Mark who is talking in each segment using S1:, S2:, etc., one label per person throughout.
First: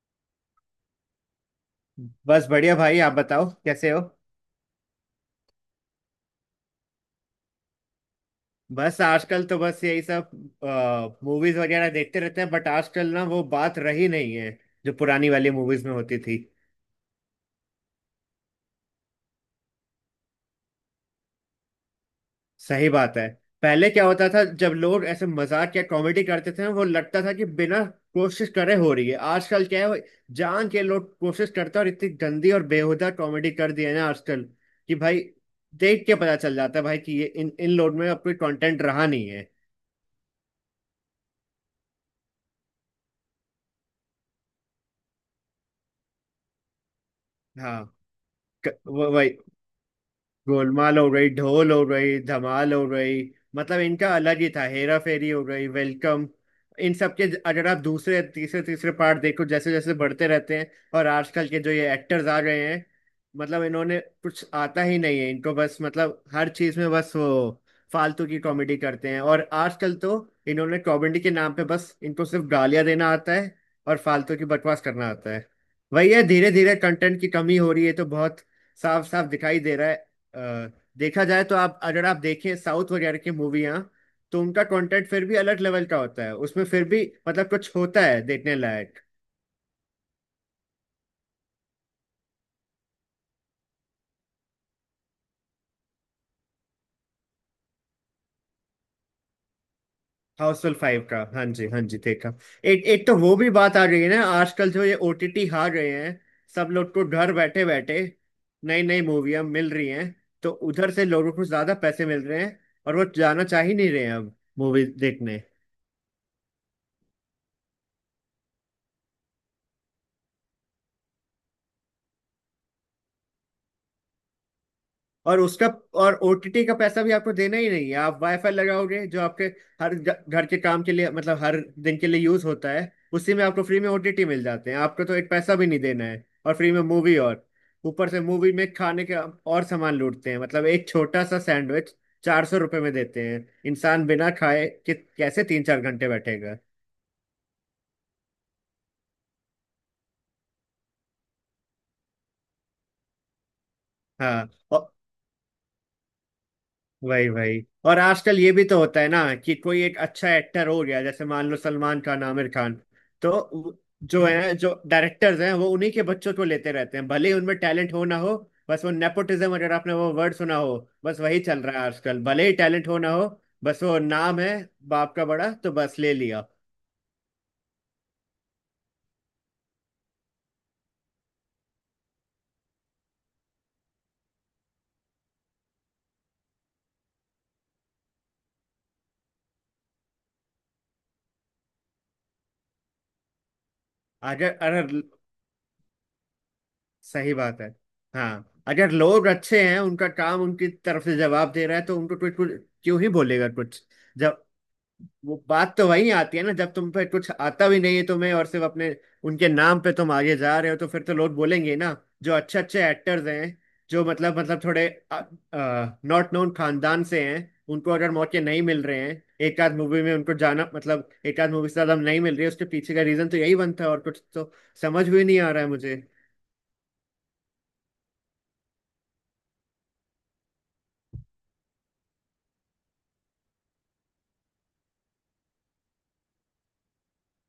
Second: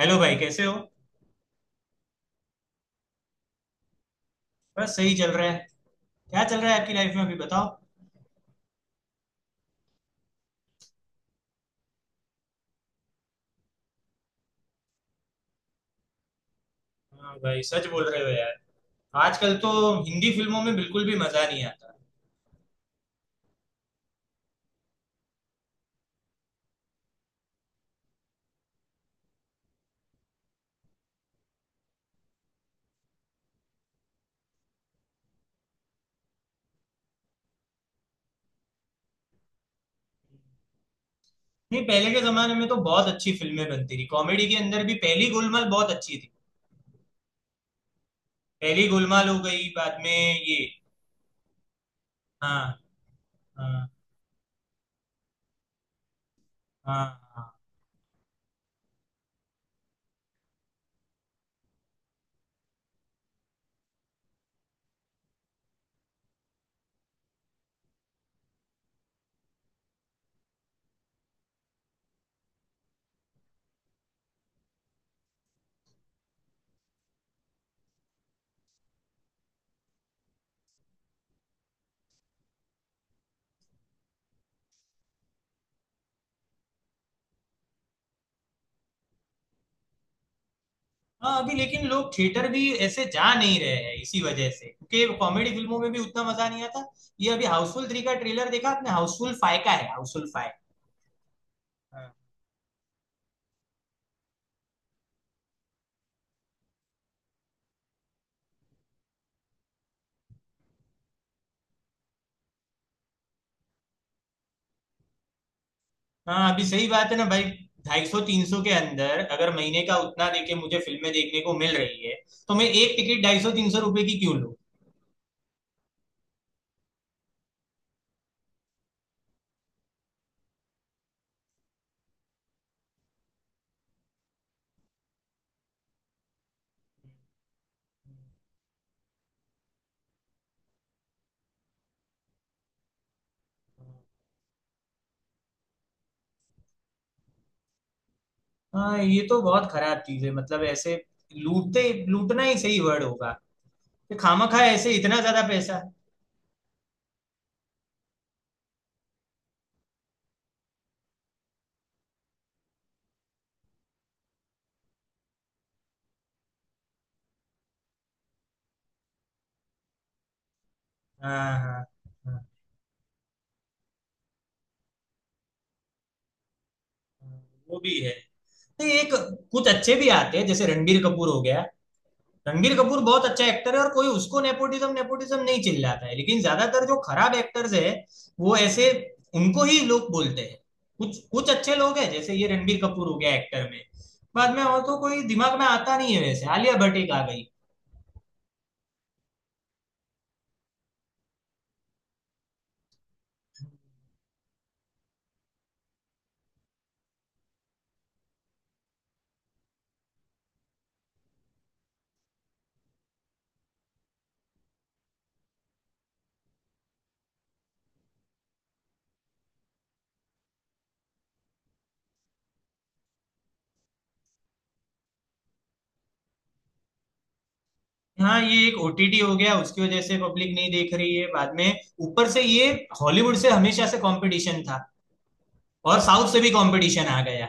S1: Hello भाई, कैसे हो?
S2: बस बढ़िया भाई। आप बताओ कैसे हो।
S1: बस सही चल रहा है। क्या चल रहा है आपकी लाइफ में अभी बताओ।
S2: बस आजकल तो बस यही सब, मूवीज वगैरह देखते रहते हैं। बट आजकल ना वो बात रही नहीं है, जो पुरानी वाली मूवीज में होती थी।
S1: हाँ भाई, सच बोल रहे हो यार। आजकल तो हिंदी फिल्मों में बिल्कुल भी मजा नहीं आता।
S2: सही बात है। पहले क्या होता था, जब लोग ऐसे मजाक या कॉमेडी करते थे ना, वो लगता था कि बिना कोशिश करे हो रही है। आजकल क्या है, वो जान के लोग कोशिश करते हैं और इतनी गंदी और बेहुदा कॉमेडी कर दी है ना आजकल, कि भाई देख के पता चल जाता है भाई कि ये इन इन लोग में अब कोई कंटेंट रहा नहीं है।
S1: नहीं, पहले के जमाने में तो बहुत अच्छी फिल्में बनती थी, कॉमेडी के अंदर भी। पहली गोलमाल बहुत अच्छी थी।
S2: हाँ।
S1: पहली गोलमाल
S2: वही
S1: हो गई, बाद में ये।
S2: गोलमाल हो गई, ढोल हो गई,
S1: हाँ।
S2: धमाल हो गई। मतलब
S1: हाँ।
S2: इनका अलग ही था, हेरा फेरी हो गई, वेलकम। इन
S1: हाँ।
S2: सब के।
S1: हाँ।
S2: अगर आप दूसरे तीसरे तीसरे पार्ट देखो, जैसे जैसे बढ़ते रहते हैं। और आजकल के जो ये एक्टर्स आ गए हैं, मतलब इन्होंने कुछ आता ही नहीं है इनको, बस मतलब हर चीज में बस वो फालतू की कॉमेडी करते हैं। और आजकल तो इन्होंने कॉमेडी के नाम पे बस, इनको सिर्फ गालियां देना आता है और फालतू की बकवास करना आता है। वही है, धीरे धीरे कंटेंट की कमी हो रही है, तो बहुत साफ साफ दिखाई दे रहा है। अ, देखा जाए तो, आप अगर आप देखें साउथ वगैरह की मूवियाँ, तो उनका कंटेंट फिर भी अलग लेवल का होता है, उसमें फिर भी मतलब कुछ होता है देखने लायक।
S1: हाँ, अभी लेकिन लोग थिएटर भी ऐसे जा नहीं रहे हैं इसी वजह से, क्योंकि कॉमेडी फिल्मों में भी उतना मजा नहीं आता। ये अभी हाउसफुल थ्री का ट्रेलर देखा आपने? हाउसफुल फाइव का है, हाउसफुल फाइव।
S2: हाउसफुल 5 का, हाँ जी, हाँ जी, देखा। एक एक तो वो भी बात आ रही है ना, आजकल जो ये ओटीटी आ रहे हैं, सब लोग को घर बैठे बैठे नई नई मूवियाँ मिल रही हैं। तो उधर से लोगों को ज्यादा पैसे मिल रहे हैं, और वो जाना चाह ही नहीं रहे हैं अब मूवी देखने।
S1: हाँ, अभी सही बात है ना भाई। ढाई सौ तीन सौ के अंदर अगर महीने का उतना देके मुझे फिल्में देखने को मिल रही है, तो मैं एक टिकट ढाई सौ तीन सौ रुपए की क्यों लूं?
S2: और उसका, और ओटीटी का पैसा भी आपको देना ही नहीं है। आप वाईफाई लगाओगे जो आपके हर घर के काम के लिए, मतलब हर दिन के लिए यूज होता है, उसी में आपको फ्री में ओटीटी मिल जाते हैं। आपको तो एक पैसा भी नहीं देना है और फ्री में मूवी, और ऊपर से मूवी में खाने के और सामान लूटते हैं, मतलब एक छोटा सा सैंडविच 400 रुपये में देते हैं। इंसान बिना खाए कि कैसे 3 4 घंटे बैठेगा।
S1: हाँ, ये तो बहुत खराब चीज है, मतलब ऐसे लूटते। लूटना ही सही वर्ड होगा, कि खामा
S2: हाँ
S1: खा ऐसे
S2: और।
S1: इतना ज्यादा पैसा।
S2: वही वही। और आजकल ये भी तो होता है ना कि कोई एक अच्छा एक्टर हो गया, जैसे मान लो सलमान खान, आमिर खान, तो जो है, जो डायरेक्टर्स हैं, वो उन्हीं के बच्चों को लेते रहते हैं, भले ही उनमें टैलेंट हो ना हो। बस वो नेपोटिज्म, अगर आपने वो वर्ड सुना हो, बस वही
S1: हाँ।
S2: चल रहा
S1: हाँ।
S2: है आजकल,
S1: हाँ,
S2: भले ही टैलेंट हो ना हो। बस वो नाम है बाप का बड़ा, तो बस ले लिया।
S1: हाँ, वो भी है। तो एक, कुछ अच्छे भी आते हैं जैसे रणबीर कपूर हो गया। रणबीर कपूर बहुत अच्छा एक्टर है और कोई उसको नेपोटिज्म नेपोटिज्म नहीं चिल्लाता है, लेकिन ज्यादातर जो खराब एक्टर्स है वो ऐसे, उनको ही लोग बोलते हैं। कुछ कुछ अच्छे लोग हैं जैसे ये रणबीर कपूर हो गया एक्टर में, बाद
S2: अगर
S1: में। और तो
S2: अगर
S1: कोई दिमाग में आता नहीं है, वैसे आलिया भट्ट एक आ
S2: सही
S1: गई।
S2: बात है। हाँ, अगर लोग अच्छे हैं, उनका काम उनकी तरफ से जवाब दे रहा है, तो उनको कुछ कुछ क्यों ही बोलेगा कुछ। वो बात तो वही आती है ना, जब तुम पे कुछ आता भी नहीं है तुम्हें, और सिर्फ अपने, उनके नाम पे तुम आगे जा रहे हो, तो फिर तो लोग बोलेंगे ना। जो अच्छे अच्छे एक्टर्स हैं, जो मतलब थोड़े नॉट नोन खानदान से हैं, उनको अगर मौके नहीं मिल रहे हैं, एक आध मूवी में उनको जाना, मतलब एक आध मूवी से ज्यादा नहीं मिल रही है, उसके पीछे का रीजन तो यही बनता है। और कुछ तो समझ भी नहीं आ रहा है मुझे।
S1: हाँ, ये एक ओटीटी हो गया, उसकी वजह से पब्लिक नहीं देख रही है। बाद में ऊपर से ये हॉलीवुड से हमेशा से कंपटीशन था, और साउथ से भी कंपटीशन आ गया,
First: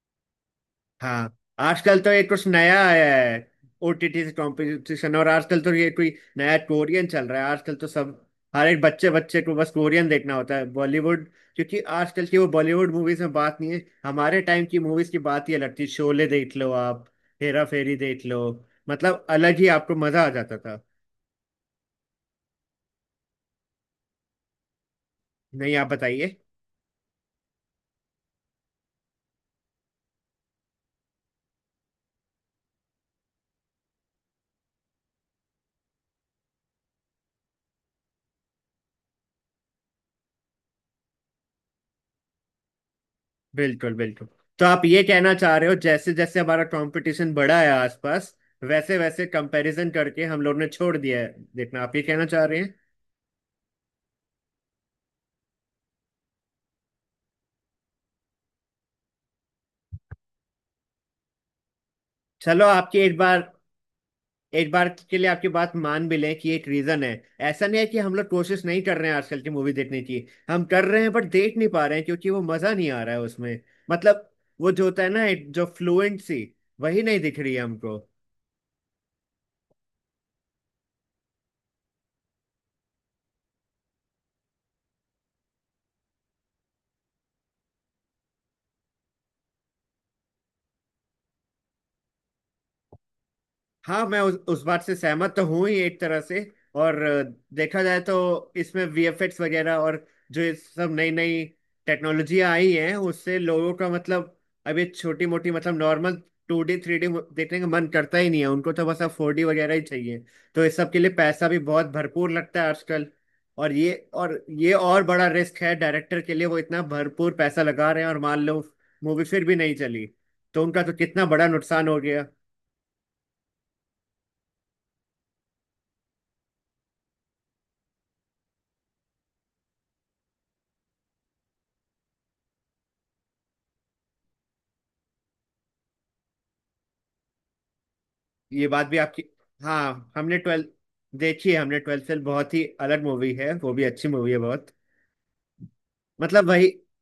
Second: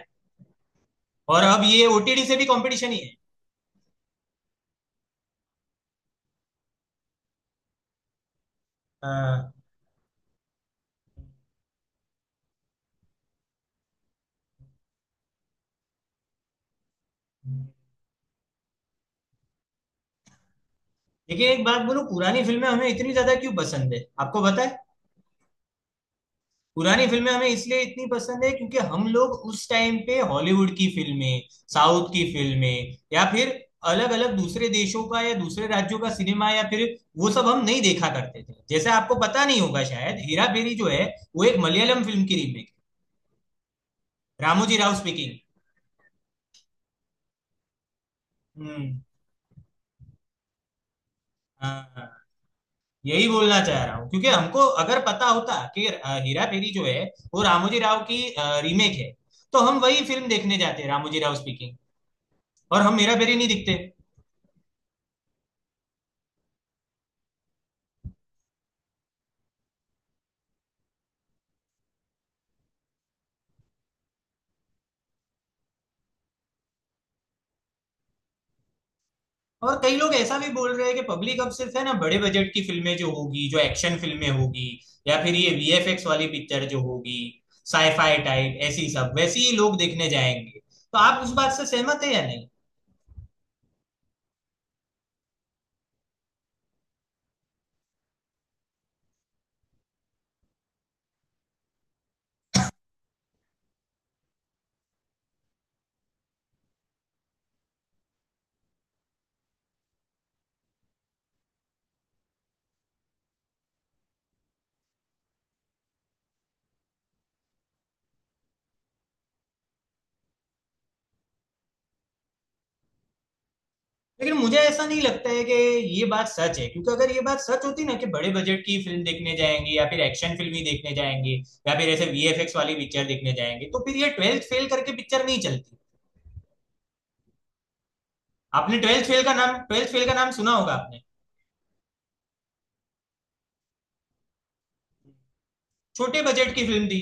S2: हाँ,
S1: और अब ये
S2: आजकल तो ये
S1: ओटीटी से भी
S2: कुछ नया
S1: कंपटीशन ही
S2: आया
S1: है।
S2: है। ओटीटी से कंपटीशन। और आजकल तो ये कोई नया कोरियन चल रहा है, आजकल तो सब, हर एक बच्चे बच्चे
S1: हाँ।
S2: को बस कोरियन देखना होता है बॉलीवुड। क्योंकि आजकल की वो बॉलीवुड मूवीज में बात नहीं है, हमारे टाइम की मूवीज की बात ही अलग थी। शोले देख लो आप, हेरा फेरी देख लो, मतलब अलग ही आपको मजा आ जाता था।
S1: देखिए एक बात बोलूं, पुरानी फिल्में हमें इतनी ज्यादा क्यों पसंद है आपको पता है?
S2: नहीं, आप बताइए।
S1: पुरानी फिल्में हमें इसलिए इतनी पसंद है क्योंकि हम लोग उस टाइम पे हॉलीवुड की फिल्में, साउथ की फिल्में, या फिर अलग अलग दूसरे देशों का या दूसरे राज्यों का सिनेमा, या फिर वो सब हम नहीं देखा करते थे। जैसे आपको पता नहीं होगा शायद, हेरा फेरी जो है वो एक मलयालम फिल्म की रीमेक,
S2: बिल्कुल बिल्कुल। तो
S1: रामोजी
S2: आप
S1: राव
S2: ये
S1: स्पीकिंग।
S2: कहना चाह रहे हो, जैसे जैसे हमारा कंपटीशन बढ़ा है आसपास, वैसे
S1: हम्म।
S2: वैसे कंपैरिजन करके हम लोग ने छोड़ दिया है
S1: हाँ,
S2: देखना, आप ये
S1: हाँ।
S2: कहना चाह रहे हैं?
S1: यही बोलना चाह रहा हूँ, क्योंकि हमको अगर पता होता कि हेरा फेरी जो है वो रामोजी राव की रीमेक है, तो हम वही फिल्म देखने जाते, हैं, रामोजी राव स्पीकिंग।
S2: चलो,
S1: और
S2: आपकी
S1: हम हेरा
S2: एक
S1: फेरी
S2: बार,
S1: नहीं दिखते।
S2: एक बार के लिए आपकी बात मान भी लें कि एक रीजन है। ऐसा नहीं है कि हम लोग कोशिश नहीं कर रहे हैं आजकल की मूवी देखने की, हम कर रहे हैं, बट देख नहीं पा रहे हैं क्योंकि वो मजा नहीं आ रहा है उसमें। मतलब वो जो होता है ना, एक जो फ्लुएंसी, वही नहीं दिख रही है हमको।
S1: और कई लोग ऐसा भी बोल रहे हैं कि पब्लिक अब सिर्फ, है ना, बड़े बजट की फिल्में जो होगी, जो एक्शन फिल्में होगी, या फिर ये वीएफएक्स वाली पिक्चर जो होगी, साईफाई टाइप, ऐसी सब वैसी ही लोग देखने जाएंगे। तो आप उस बात से सहमत है या नहीं?
S2: हाँ, मैं उस बात से सहमत तो हूँ ही एक तरह से। और देखा जाए तो, इसमें वीएफएक्स वगैरह, और जो ये सब नई नई टेक्नोलॉजियाँ आई हैं, उससे लोगों का मतलब, अब ये छोटी मोटी, मतलब नॉर्मल 2D 3D देखने का मन करता ही नहीं है उनको। तो बस अब 4D वगैरह ही चाहिए। तो इस सब के लिए पैसा भी बहुत भरपूर लगता है आजकल। और बड़ा रिस्क है डायरेक्टर के लिए, वो इतना भरपूर पैसा लगा रहे हैं, और मान लो मूवी फिर भी नहीं चली, तो उनका तो कितना बड़ा नुकसान हो गया।
S1: लेकिन मुझे ऐसा नहीं लगता है कि ये बात सच है, क्योंकि अगर ये बात सच होती ना कि बड़े बजट की फिल्म देखने जाएंगे, या फिर एक्शन फिल्म ही देखने जाएंगे, या फिर ऐसे वीएफएक्स वाली पिक्चर देखने जाएंगे, तो फिर ये ट्वेल्थ फेल करके पिक्चर नहीं चलती।
S2: ये
S1: आपने
S2: बात भी
S1: ट्वेल्थ फेल
S2: आपकी।
S1: का नाम, ट्वेल्थ फेल
S2: हाँ,
S1: का नाम
S2: हमने
S1: सुना
S2: 12th
S1: होगा आपने?
S2: देखी है, हमने 12th फेल, बहुत ही अलग मूवी है, वो भी अच्छी मूवी है बहुत।
S1: छोटे
S2: मतलब
S1: बजट की
S2: वही।
S1: फिल्म थी।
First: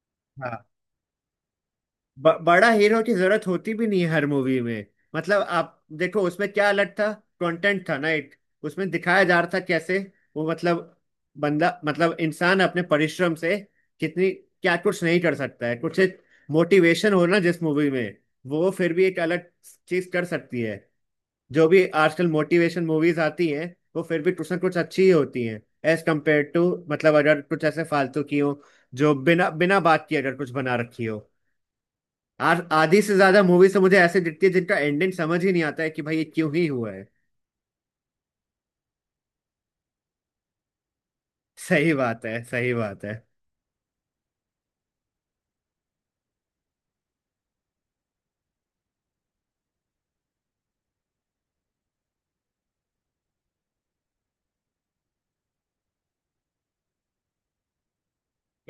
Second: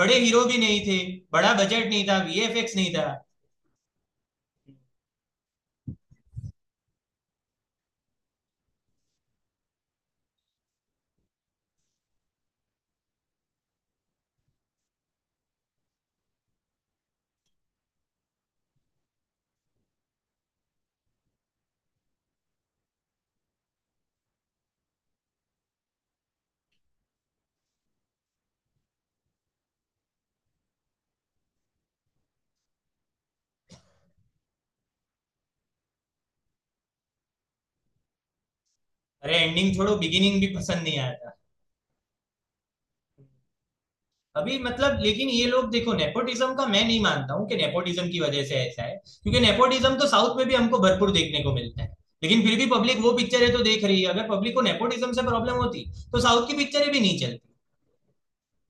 S1: बड़े हीरो भी
S2: हाँ।
S1: नहीं थे। बड़ा बजट नहीं था,
S2: बड़ा
S1: वीएफएक्स नहीं
S2: हीरो
S1: था।
S2: की जरूरत होती भी नहीं है हर मूवी में। मतलब आप देखो उसमें क्या अलग था। कंटेंट था ना एक। उसमें दिखाया जा रहा था कैसे वो, मतलब बंदा, मतलब इंसान अपने परिश्रम से कितनी, क्या कुछ नहीं कर सकता है। कुछ एक मोटिवेशन हो ना जिस मूवी में, वो फिर भी एक अलग चीज कर सकती है। जो भी आजकल मोटिवेशन मूवीज आती हैं, वो फिर भी कुछ ना कुछ अच्छी ही होती हैं, एज कम्पेयर टू, मतलब अगर कुछ ऐसे फालतू की हो, जो बिना बिना बात किए अगर कुछ बना रखी हो। आज आधी से ज्यादा मूवी से मुझे ऐसे दिखती है, जिनका एंडिंग समझ ही नहीं आता है कि भाई ये क्यों ही हुआ है।
S1: अरे एंडिंग छोड़ो, बिगिनिंग भी पसंद नहीं आया था।
S2: सही बात है, सही बात है।
S1: अभी मतलब, लेकिन ये लोग देखो, नेपोटिज्म का मैं नहीं मानता हूँ कि नेपोटिज्म की वजह से ऐसा है, क्योंकि नेपोटिज्म तो साउथ में भी हमको भरपूर देखने को मिलता है, लेकिन फिर भी पब्लिक वो पिक्चरें तो देख रही है। अगर पब्लिक को नेपोटिज्म से प्रॉब्लम होती, तो साउथ की पिक्चरें भी नहीं चलती।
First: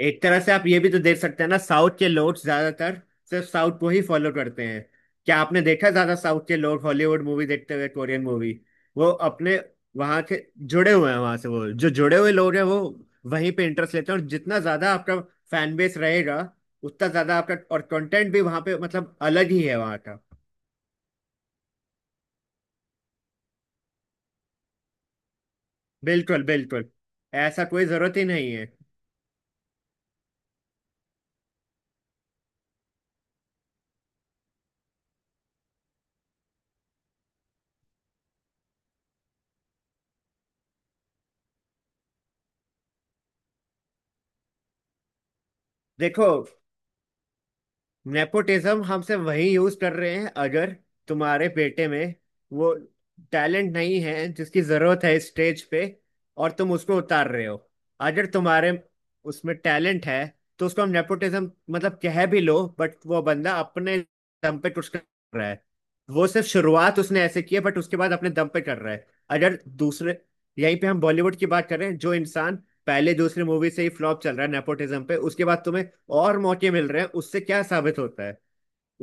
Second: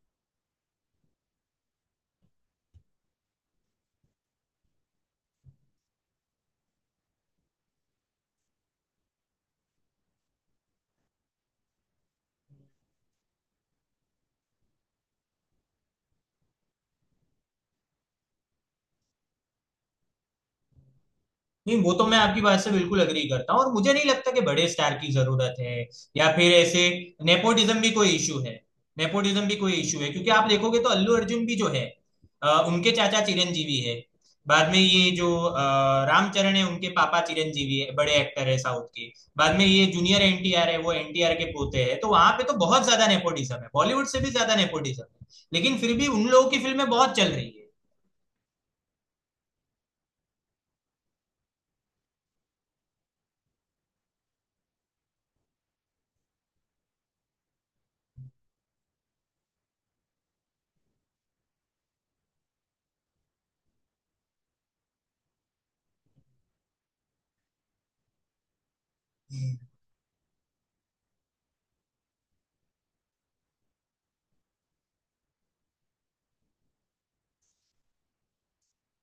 S2: एक तरह से आप ये भी तो देख सकते हैं ना, साउथ के लोग ज्यादातर सिर्फ साउथ को ही फॉलो करते हैं। क्या आपने देखा ज्यादा साउथ के लोग हॉलीवुड मूवी देखते हुए, कोरियन मूवी? वो अपने वहां के जुड़े हुए हैं, वहां से, वो जो जुड़े हुए लोग हैं वो वहीं पे इंटरेस्ट लेते हैं। और जितना ज्यादा आपका फैन बेस रहेगा, उतना ज्यादा आपका और कंटेंट भी वहां पे, मतलब अलग ही है वहां का।
S1: नहीं, वो तो मैं आपकी बात से बिल्कुल अग्री करता हूँ और मुझे नहीं लगता कि बड़े स्टार की जरूरत है, या
S2: बिल्कुल
S1: फिर ऐसे
S2: बिल्कुल। ऐसा
S1: नेपोटिज्म
S2: कोई
S1: भी कोई
S2: जरूरत ही
S1: इशू
S2: नहीं
S1: है।
S2: है।
S1: नेपोटिज्म भी कोई इशू है, क्योंकि आप देखोगे तो अल्लू अर्जुन भी जो है, उनके चाचा चिरंजीवी है। बाद में ये जो रामचरण है उनके पापा चिरंजीवी है, बड़े एक्टर है साउथ के। बाद में ये जूनियर एनटीआर है, वो एनटीआर के पोते हैं। तो वहां पे तो बहुत ज्यादा नेपोटिज्म है, बॉलीवुड से भी ज्यादा नेपोटिज्म है, लेकिन फिर भी उन
S2: देखो,
S1: लोगों की फिल्में बहुत चल रही
S2: नेपोटिज्म हमसे वही यूज कर रहे हैं, अगर तुम्हारे बेटे में वो टैलेंट नहीं है जिसकी जरूरत है स्टेज पे, और तुम उसको उतार रहे हो। अगर तुम्हारे उसमें टैलेंट है, तो उसको हम नेपोटिज्म मतलब कह भी लो, बट वो बंदा अपने दम पे कुछ कर रहा है। वो सिर्फ शुरुआत उसने ऐसे की है, बट उसके बाद अपने दम पे कर रहा है। अगर
S1: है।
S2: दूसरे, यहीं पे हम बॉलीवुड की बात करें, जो इंसान पहले दूसरी मूवी से ही फ्लॉप चल रहा है नेपोटिज्म पे, उसके बाद तुम्हें और मौके मिल रहे हैं, उससे क्या साबित होता है?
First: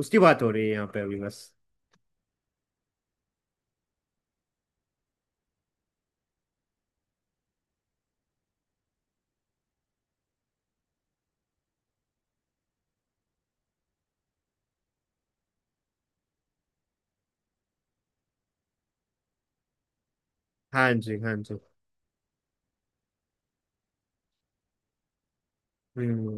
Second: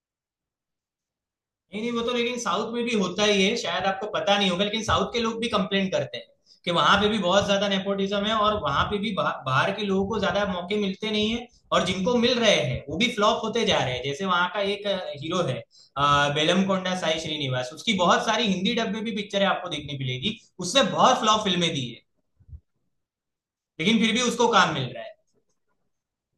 S2: उसकी बात हो रही है यहाँ पे अभी बस।
S1: नहीं नहीं, वो तो लेकिन साउथ में भी होता ही है। शायद आपको पता नहीं होगा, लेकिन साउथ के लोग भी कंप्लेन करते हैं कि वहां पे भी बहुत ज्यादा नेपोटिज्म है, और वहां पे भी बाहर के लोगों को ज्यादा मौके मिलते नहीं है, और जिनको मिल रहे हैं वो भी फ्लॉप होते जा रहे हैं। जैसे वहां का एक हीरो है, बेलमकोंडा साई श्रीनिवास, उसकी बहुत सारी हिंदी डब में भी पिक्चरें आपको देखने मिलेगी। उसने
S2: हाँ जी,
S1: बहुत
S2: हाँ
S1: फ्लॉप
S2: जी।
S1: फिल्में दी है, लेकिन फिर भी उसको काम मिल रहा है।
S2: हम्म।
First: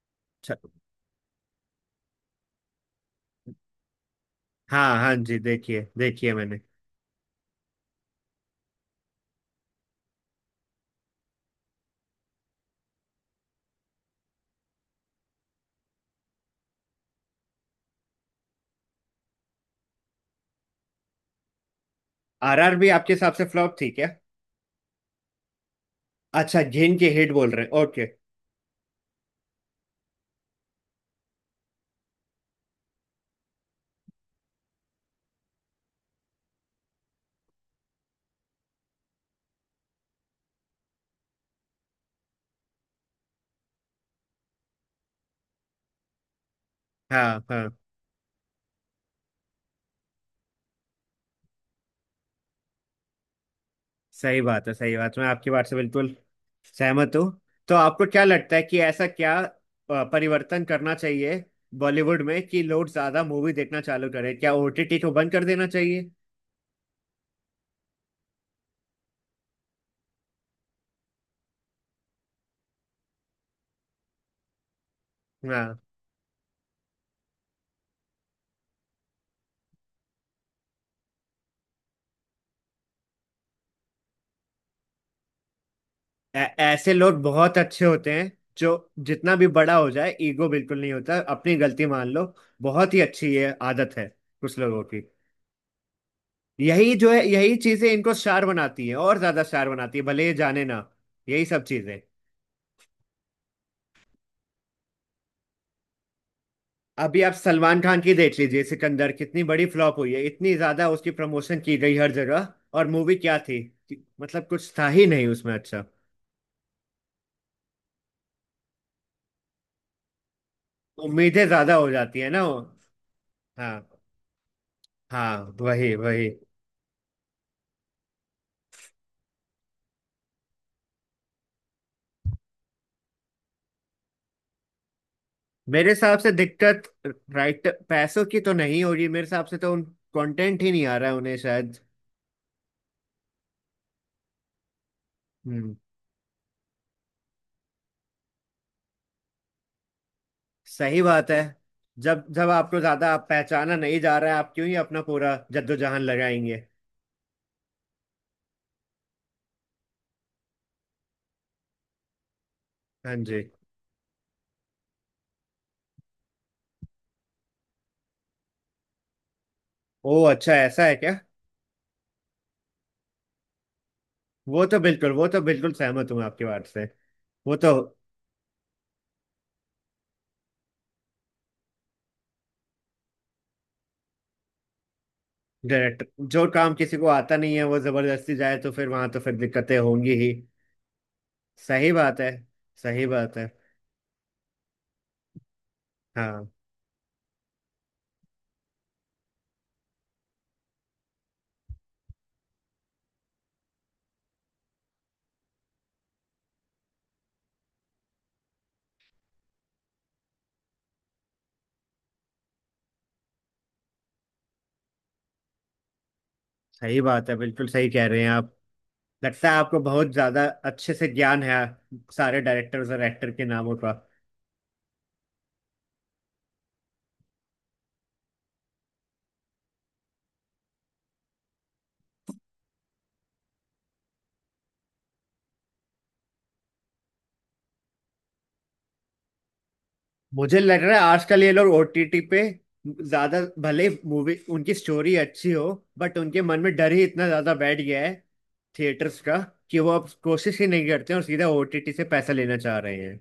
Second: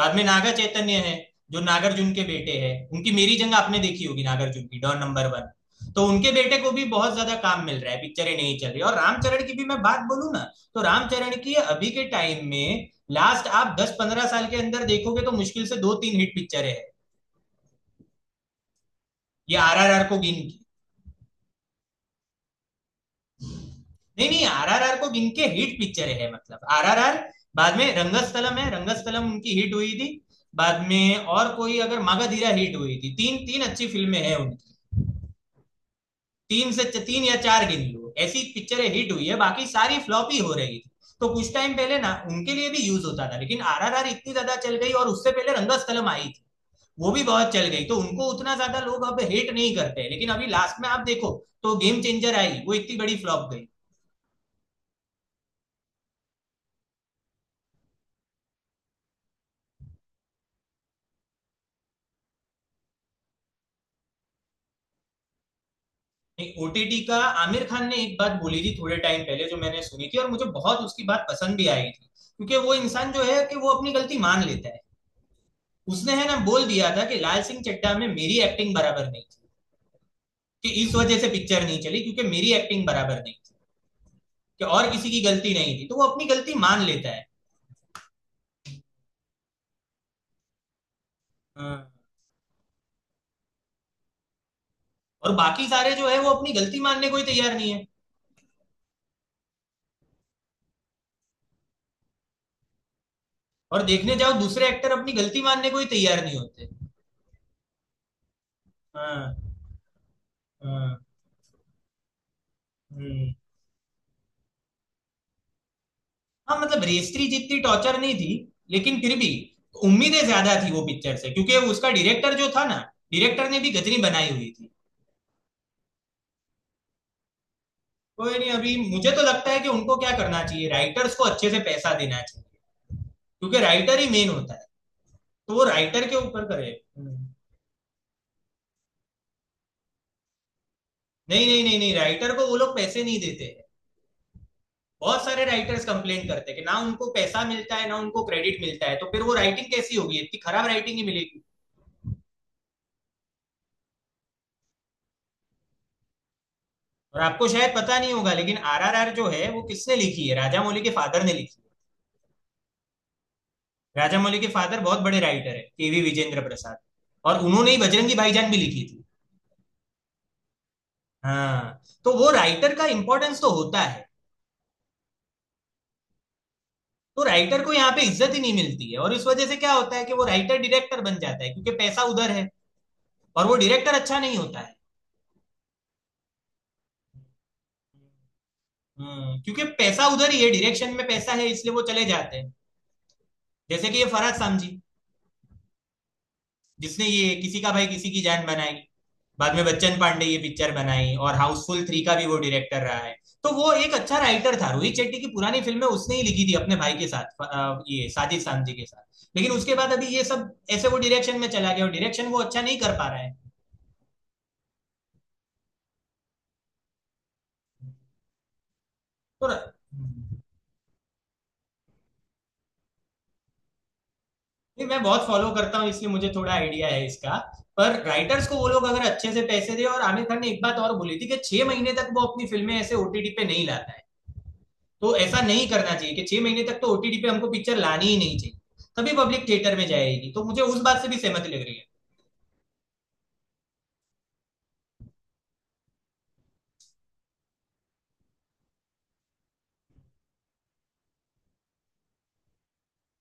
S1: बाद में नागा
S2: अच्छा,
S1: चैतन्य है, जो नागार्जुन के बेटे हैं। उनकी मेरी जंग आपने देखी होगी, नागार्जुन की
S2: हाँ,
S1: डॉन
S2: हाँ
S1: नंबर
S2: जी,
S1: वन।
S2: देखिए,
S1: तो उनके
S2: देखिए
S1: बेटे
S2: मैंने।
S1: को भी बहुत ज्यादा काम मिल रहा है, पिक्चरें नहीं चल रही। और रामचरण की भी मैं बात बोलू ना, तो रामचरण की अभी के टाइम में लास्ट आप 10-15 साल के अंदर देखोगे तो मुश्किल से दो तीन हिट पिक्चरें हैं, ये आरआरआर को गिन की।
S2: आरआर भी आपके हिसाब से फ्लॉप थी क्या?
S1: नहीं नहीं, आरआरआर को गिन के हिट पिक्चरें हैं, मतलब
S2: अच्छा, घिन के
S1: आरआरआर।
S2: हिट बोल रहे
S1: बाद
S2: हैं,
S1: में
S2: ओके।
S1: रंगस्थलम है, रंगस्थलम उनकी हिट हुई थी। बाद में और कोई अगर मागाधीरा हिट हुई थी। तीन तीन अच्छी फिल्में हैं उनकी, तीन से तीन या चार गिन लो ऐसी पिक्चरें हिट हुई है, बाकी सारी फ्लॉप ही हो रही थी। तो कुछ टाइम पहले ना उनके लिए भी यूज होता था, लेकिन आरआरआर इतनी ज्यादा चल गई, और उससे पहले रंगस्थलम आई थी, वो भी
S2: हाँ,
S1: बहुत चल
S2: हाँ।
S1: गई, तो उनको उतना ज्यादा लोग अब हेट नहीं करते हैं। लेकिन अभी लास्ट में आप देखो, तो गेम चेंजर आई, वो इतनी बड़ी फ्लॉप गई।
S2: सही बात है, सही बात है। मैं आपकी बात से बिल्कुल सहमत हूँ। तो आपको क्या लगता है कि ऐसा क्या परिवर्तन करना चाहिए बॉलीवुड में, कि लोग ज्यादा मूवी देखना चालू करें? क्या ओटीटी को बंद कर देना चाहिए?
S1: ओटीटी का, आमिर खान ने एक बात बोली थी थोड़े टाइम पहले जो मैंने सुनी थी, और मुझे बहुत उसकी बात पसंद भी आई थी, क्योंकि वो इंसान जो है कि वो अपनी गलती मान लेता है।
S2: हाँ।
S1: उसने, है ना, बोल दिया था कि लाल सिंह चड्डा में मेरी एक्टिंग बराबर नहीं थी, कि इस वजह से पिक्चर नहीं चली, क्योंकि मेरी एक्टिंग बराबर नहीं थी, कि और किसी की गलती नहीं थी। तो वो अपनी गलती मान
S2: ऐसे
S1: लेता
S2: लोग
S1: है,
S2: बहुत अच्छे होते हैं, जो जितना भी बड़ा हो जाए ईगो बिल्कुल नहीं होता, अपनी गलती मान लो। बहुत ही अच्छी ये आदत है कुछ लोगों की।
S1: और बाकी सारे जो है वो अपनी गलती
S2: यही
S1: मानने
S2: जो
S1: को
S2: है,
S1: ही तैयार
S2: यही
S1: नहीं है।
S2: चीजें इनको स्टार बनाती है और ज्यादा स्टार बनाती है, भले ये जाने ना, यही सब चीजें।
S1: और देखने जाओ दूसरे एक्टर अपनी गलती मानने को ही तैयार नहीं होते।
S2: अभी आप सलमान खान की देख लीजिए, सिकंदर
S1: हाँ।
S2: कितनी बड़ी फ्लॉप हुई है, इतनी ज्यादा
S1: हाँ,
S2: उसकी प्रमोशन की गई हर जगह। और मूवी
S1: हम्म।
S2: क्या थी? मतलब कुछ था ही नहीं उसमें अच्छा।
S1: हाँ, मतलब रेस्त्री जितनी टॉर्चर नहीं थी, लेकिन फिर भी उम्मीदें ज्यादा थी वो पिक्चर से,
S2: उम्मीदें
S1: क्योंकि
S2: ज्यादा हो
S1: उसका
S2: जाती है
S1: डायरेक्टर
S2: ना
S1: जो
S2: वो।
S1: था ना, डायरेक्टर ने भी
S2: हाँ,
S1: गजनी बनाई हुई थी।
S2: हाँ, वही वही।
S1: कोई नहीं, अभी मुझे तो लगता है कि उनको क्या करना चाहिए, राइटर्स को अच्छे से पैसा देना चाहिए, क्योंकि राइटर ही मेन होता है, तो वो
S2: मेरे
S1: राइटर के
S2: हिसाब से
S1: ऊपर करे।
S2: दिक्कत।
S1: नहीं,
S2: राइट, पैसों की तो नहीं हो रही मेरे हिसाब से, तो उन, कंटेंट ही नहीं आ रहा है उन्हें
S1: नहीं, नहीं,
S2: शायद।
S1: नहीं, राइटर को वो लोग पैसे नहीं देते हैं। बहुत सारे
S2: हम्म।
S1: राइटर्स कंप्लेन करते हैं कि ना उनको पैसा मिलता है, ना उनको क्रेडिट मिलता है, तो फिर वो राइटिंग कैसी होगी, इतनी खराब राइटिंग
S2: सही
S1: ही
S2: बात है।
S1: मिलेगी।
S2: जब जब आपको ज्यादा, आप पहचाना नहीं जा रहा है, आप क्यों ही अपना पूरा जद्दोजहद लगाएंगे।
S1: और आपको शायद पता नहीं होगा, लेकिन आरआरआर जो है वो किसने लिखी है, राजा मौली के फादर ने लिखी है।
S2: हाँ जी।
S1: राजा मौली के फादर बहुत बड़े राइटर है, केवी विजेंद्र प्रसाद, और उन्होंने ही बजरंगी भाईजान भी लिखी थी।
S2: ओ अच्छा, ऐसा है क्या?
S1: हाँ, तो वो राइटर का इम्पोर्टेंस तो होता है।
S2: वो तो बिल्कुल सहमत हूँ आपकी बात से।
S1: तो
S2: वो
S1: राइटर को
S2: तो,
S1: यहाँ पे इज्जत ही नहीं मिलती है, और इस वजह से क्या होता है कि वो राइटर डायरेक्टर बन जाता है, क्योंकि पैसा उधर है, और वो डायरेक्टर अच्छा नहीं होता है।
S2: डायरेक्ट जो काम किसी को आता नहीं है, वो जबरदस्ती जाए, तो फिर वहां तो फिर
S1: क्योंकि
S2: दिक्कतें
S1: पैसा
S2: होंगी
S1: उधर
S2: ही।
S1: ही है, डायरेक्शन में पैसा है, इसलिए वो
S2: सही
S1: चले
S2: बात है,
S1: जाते हैं।
S2: सही बात है।
S1: जैसे कि ये फरहद सामजी,
S2: हाँ,
S1: जिसने ये किसी का भाई किसी की जान बनाई, बाद में बच्चन पांडे ये पिक्चर बनाई, और हाउसफुल थ्री का भी वो डायरेक्टर रहा है। तो वो एक अच्छा राइटर था, रोहित शेट्टी की पुरानी फिल्में उसने ही लिखी थी अपने भाई के साथ, ये साजिद सामजी के साथ। लेकिन उसके बाद अभी ये सब ऐसे वो डायरेक्शन में चला गया, और डायरेक्शन वो अच्छा नहीं कर पा रहा है।
S2: सही बात है, बिल्कुल सही कह रहे हैं आप।
S1: तो
S2: लगता है
S1: र-
S2: आपको बहुत ज्यादा अच्छे से ज्ञान है सारे डायरेक्टर्स और एक्टर के नामों का।
S1: नहीं, मैं बहुत फॉलो करता हूँ इसलिए मुझे थोड़ा आइडिया है इसका। पर राइटर्स को वो लोग अगर अच्छे से पैसे दे, और आमिर खान ने एक बात और बोली थी कि 6 महीने तक वो अपनी फिल्में ऐसे ओटीटी पे नहीं लाता है। तो ऐसा नहीं करना चाहिए कि 6 महीने तक तो ओटीटी पे हमको पिक्चर लानी ही नहीं चाहिए, तभी पब्लिक थिएटर में जाएगी, तो
S2: मुझे
S1: मुझे उस
S2: लग रहा
S1: बात
S2: है
S1: से भी
S2: आजकल
S1: सहमति
S2: ये
S1: लग
S2: लोग
S1: रही है।
S2: ओटीटी पे ज्यादा, भले मूवी उनकी स्टोरी अच्छी हो, बट उनके मन में डर ही इतना ज्यादा बैठ गया है थिएटर्स का, कि वो अब कोशिश ही नहीं करते और सीधा ओटीटी से पैसा लेना चाह रहे हैं,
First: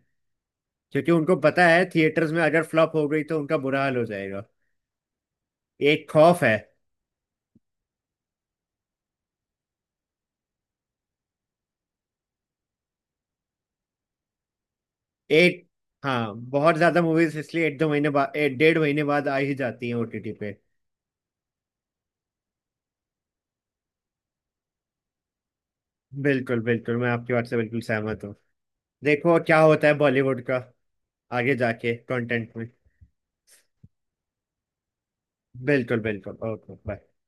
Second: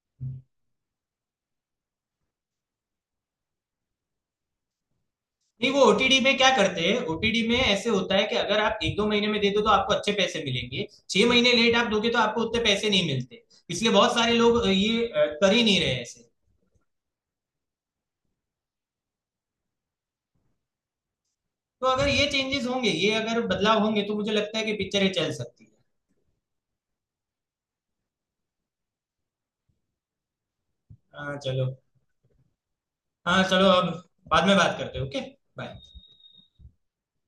S2: क्योंकि उनको पता है थिएटर्स में अगर फ्लॉप हो गई तो उनका बुरा हाल हो जाएगा।
S1: नहीं वो
S2: एक
S1: ओटीडी में
S2: खौफ
S1: क्या
S2: है।
S1: करते हैं, ओटीडी में ऐसे होता है कि अगर आप एक दो महीने में दे दो तो आपको अच्छे पैसे मिलेंगे, 6 महीने लेट आप दोगे तो आपको उतने पैसे नहीं मिलते, इसलिए बहुत सारे लोग ये कर ही
S2: एक
S1: नहीं रहे ऐसे।
S2: हाँ, बहुत ज्यादा मूवीज इसलिए 1 2 महीने बाद, 1 डेढ़ महीने बाद आ ही जाती हैं ओटीटी पे।
S1: तो अगर ये चेंजेस होंगे, ये अगर बदलाव होंगे, तो मुझे लगता है कि पिक्चरें चल सकती है।
S2: बिल्कुल बिल्कुल, मैं आपकी बात से बिल्कुल सहमत हूँ। देखो क्या होता है बॉलीवुड का
S1: हाँ
S2: आगे
S1: चलो।
S2: जाके कंटेंट में।
S1: हाँ, चलो अब बाद में बात करते हैं। Okay, bye.
S2: बिल्कुल बिल्कुल, ओके, बाय।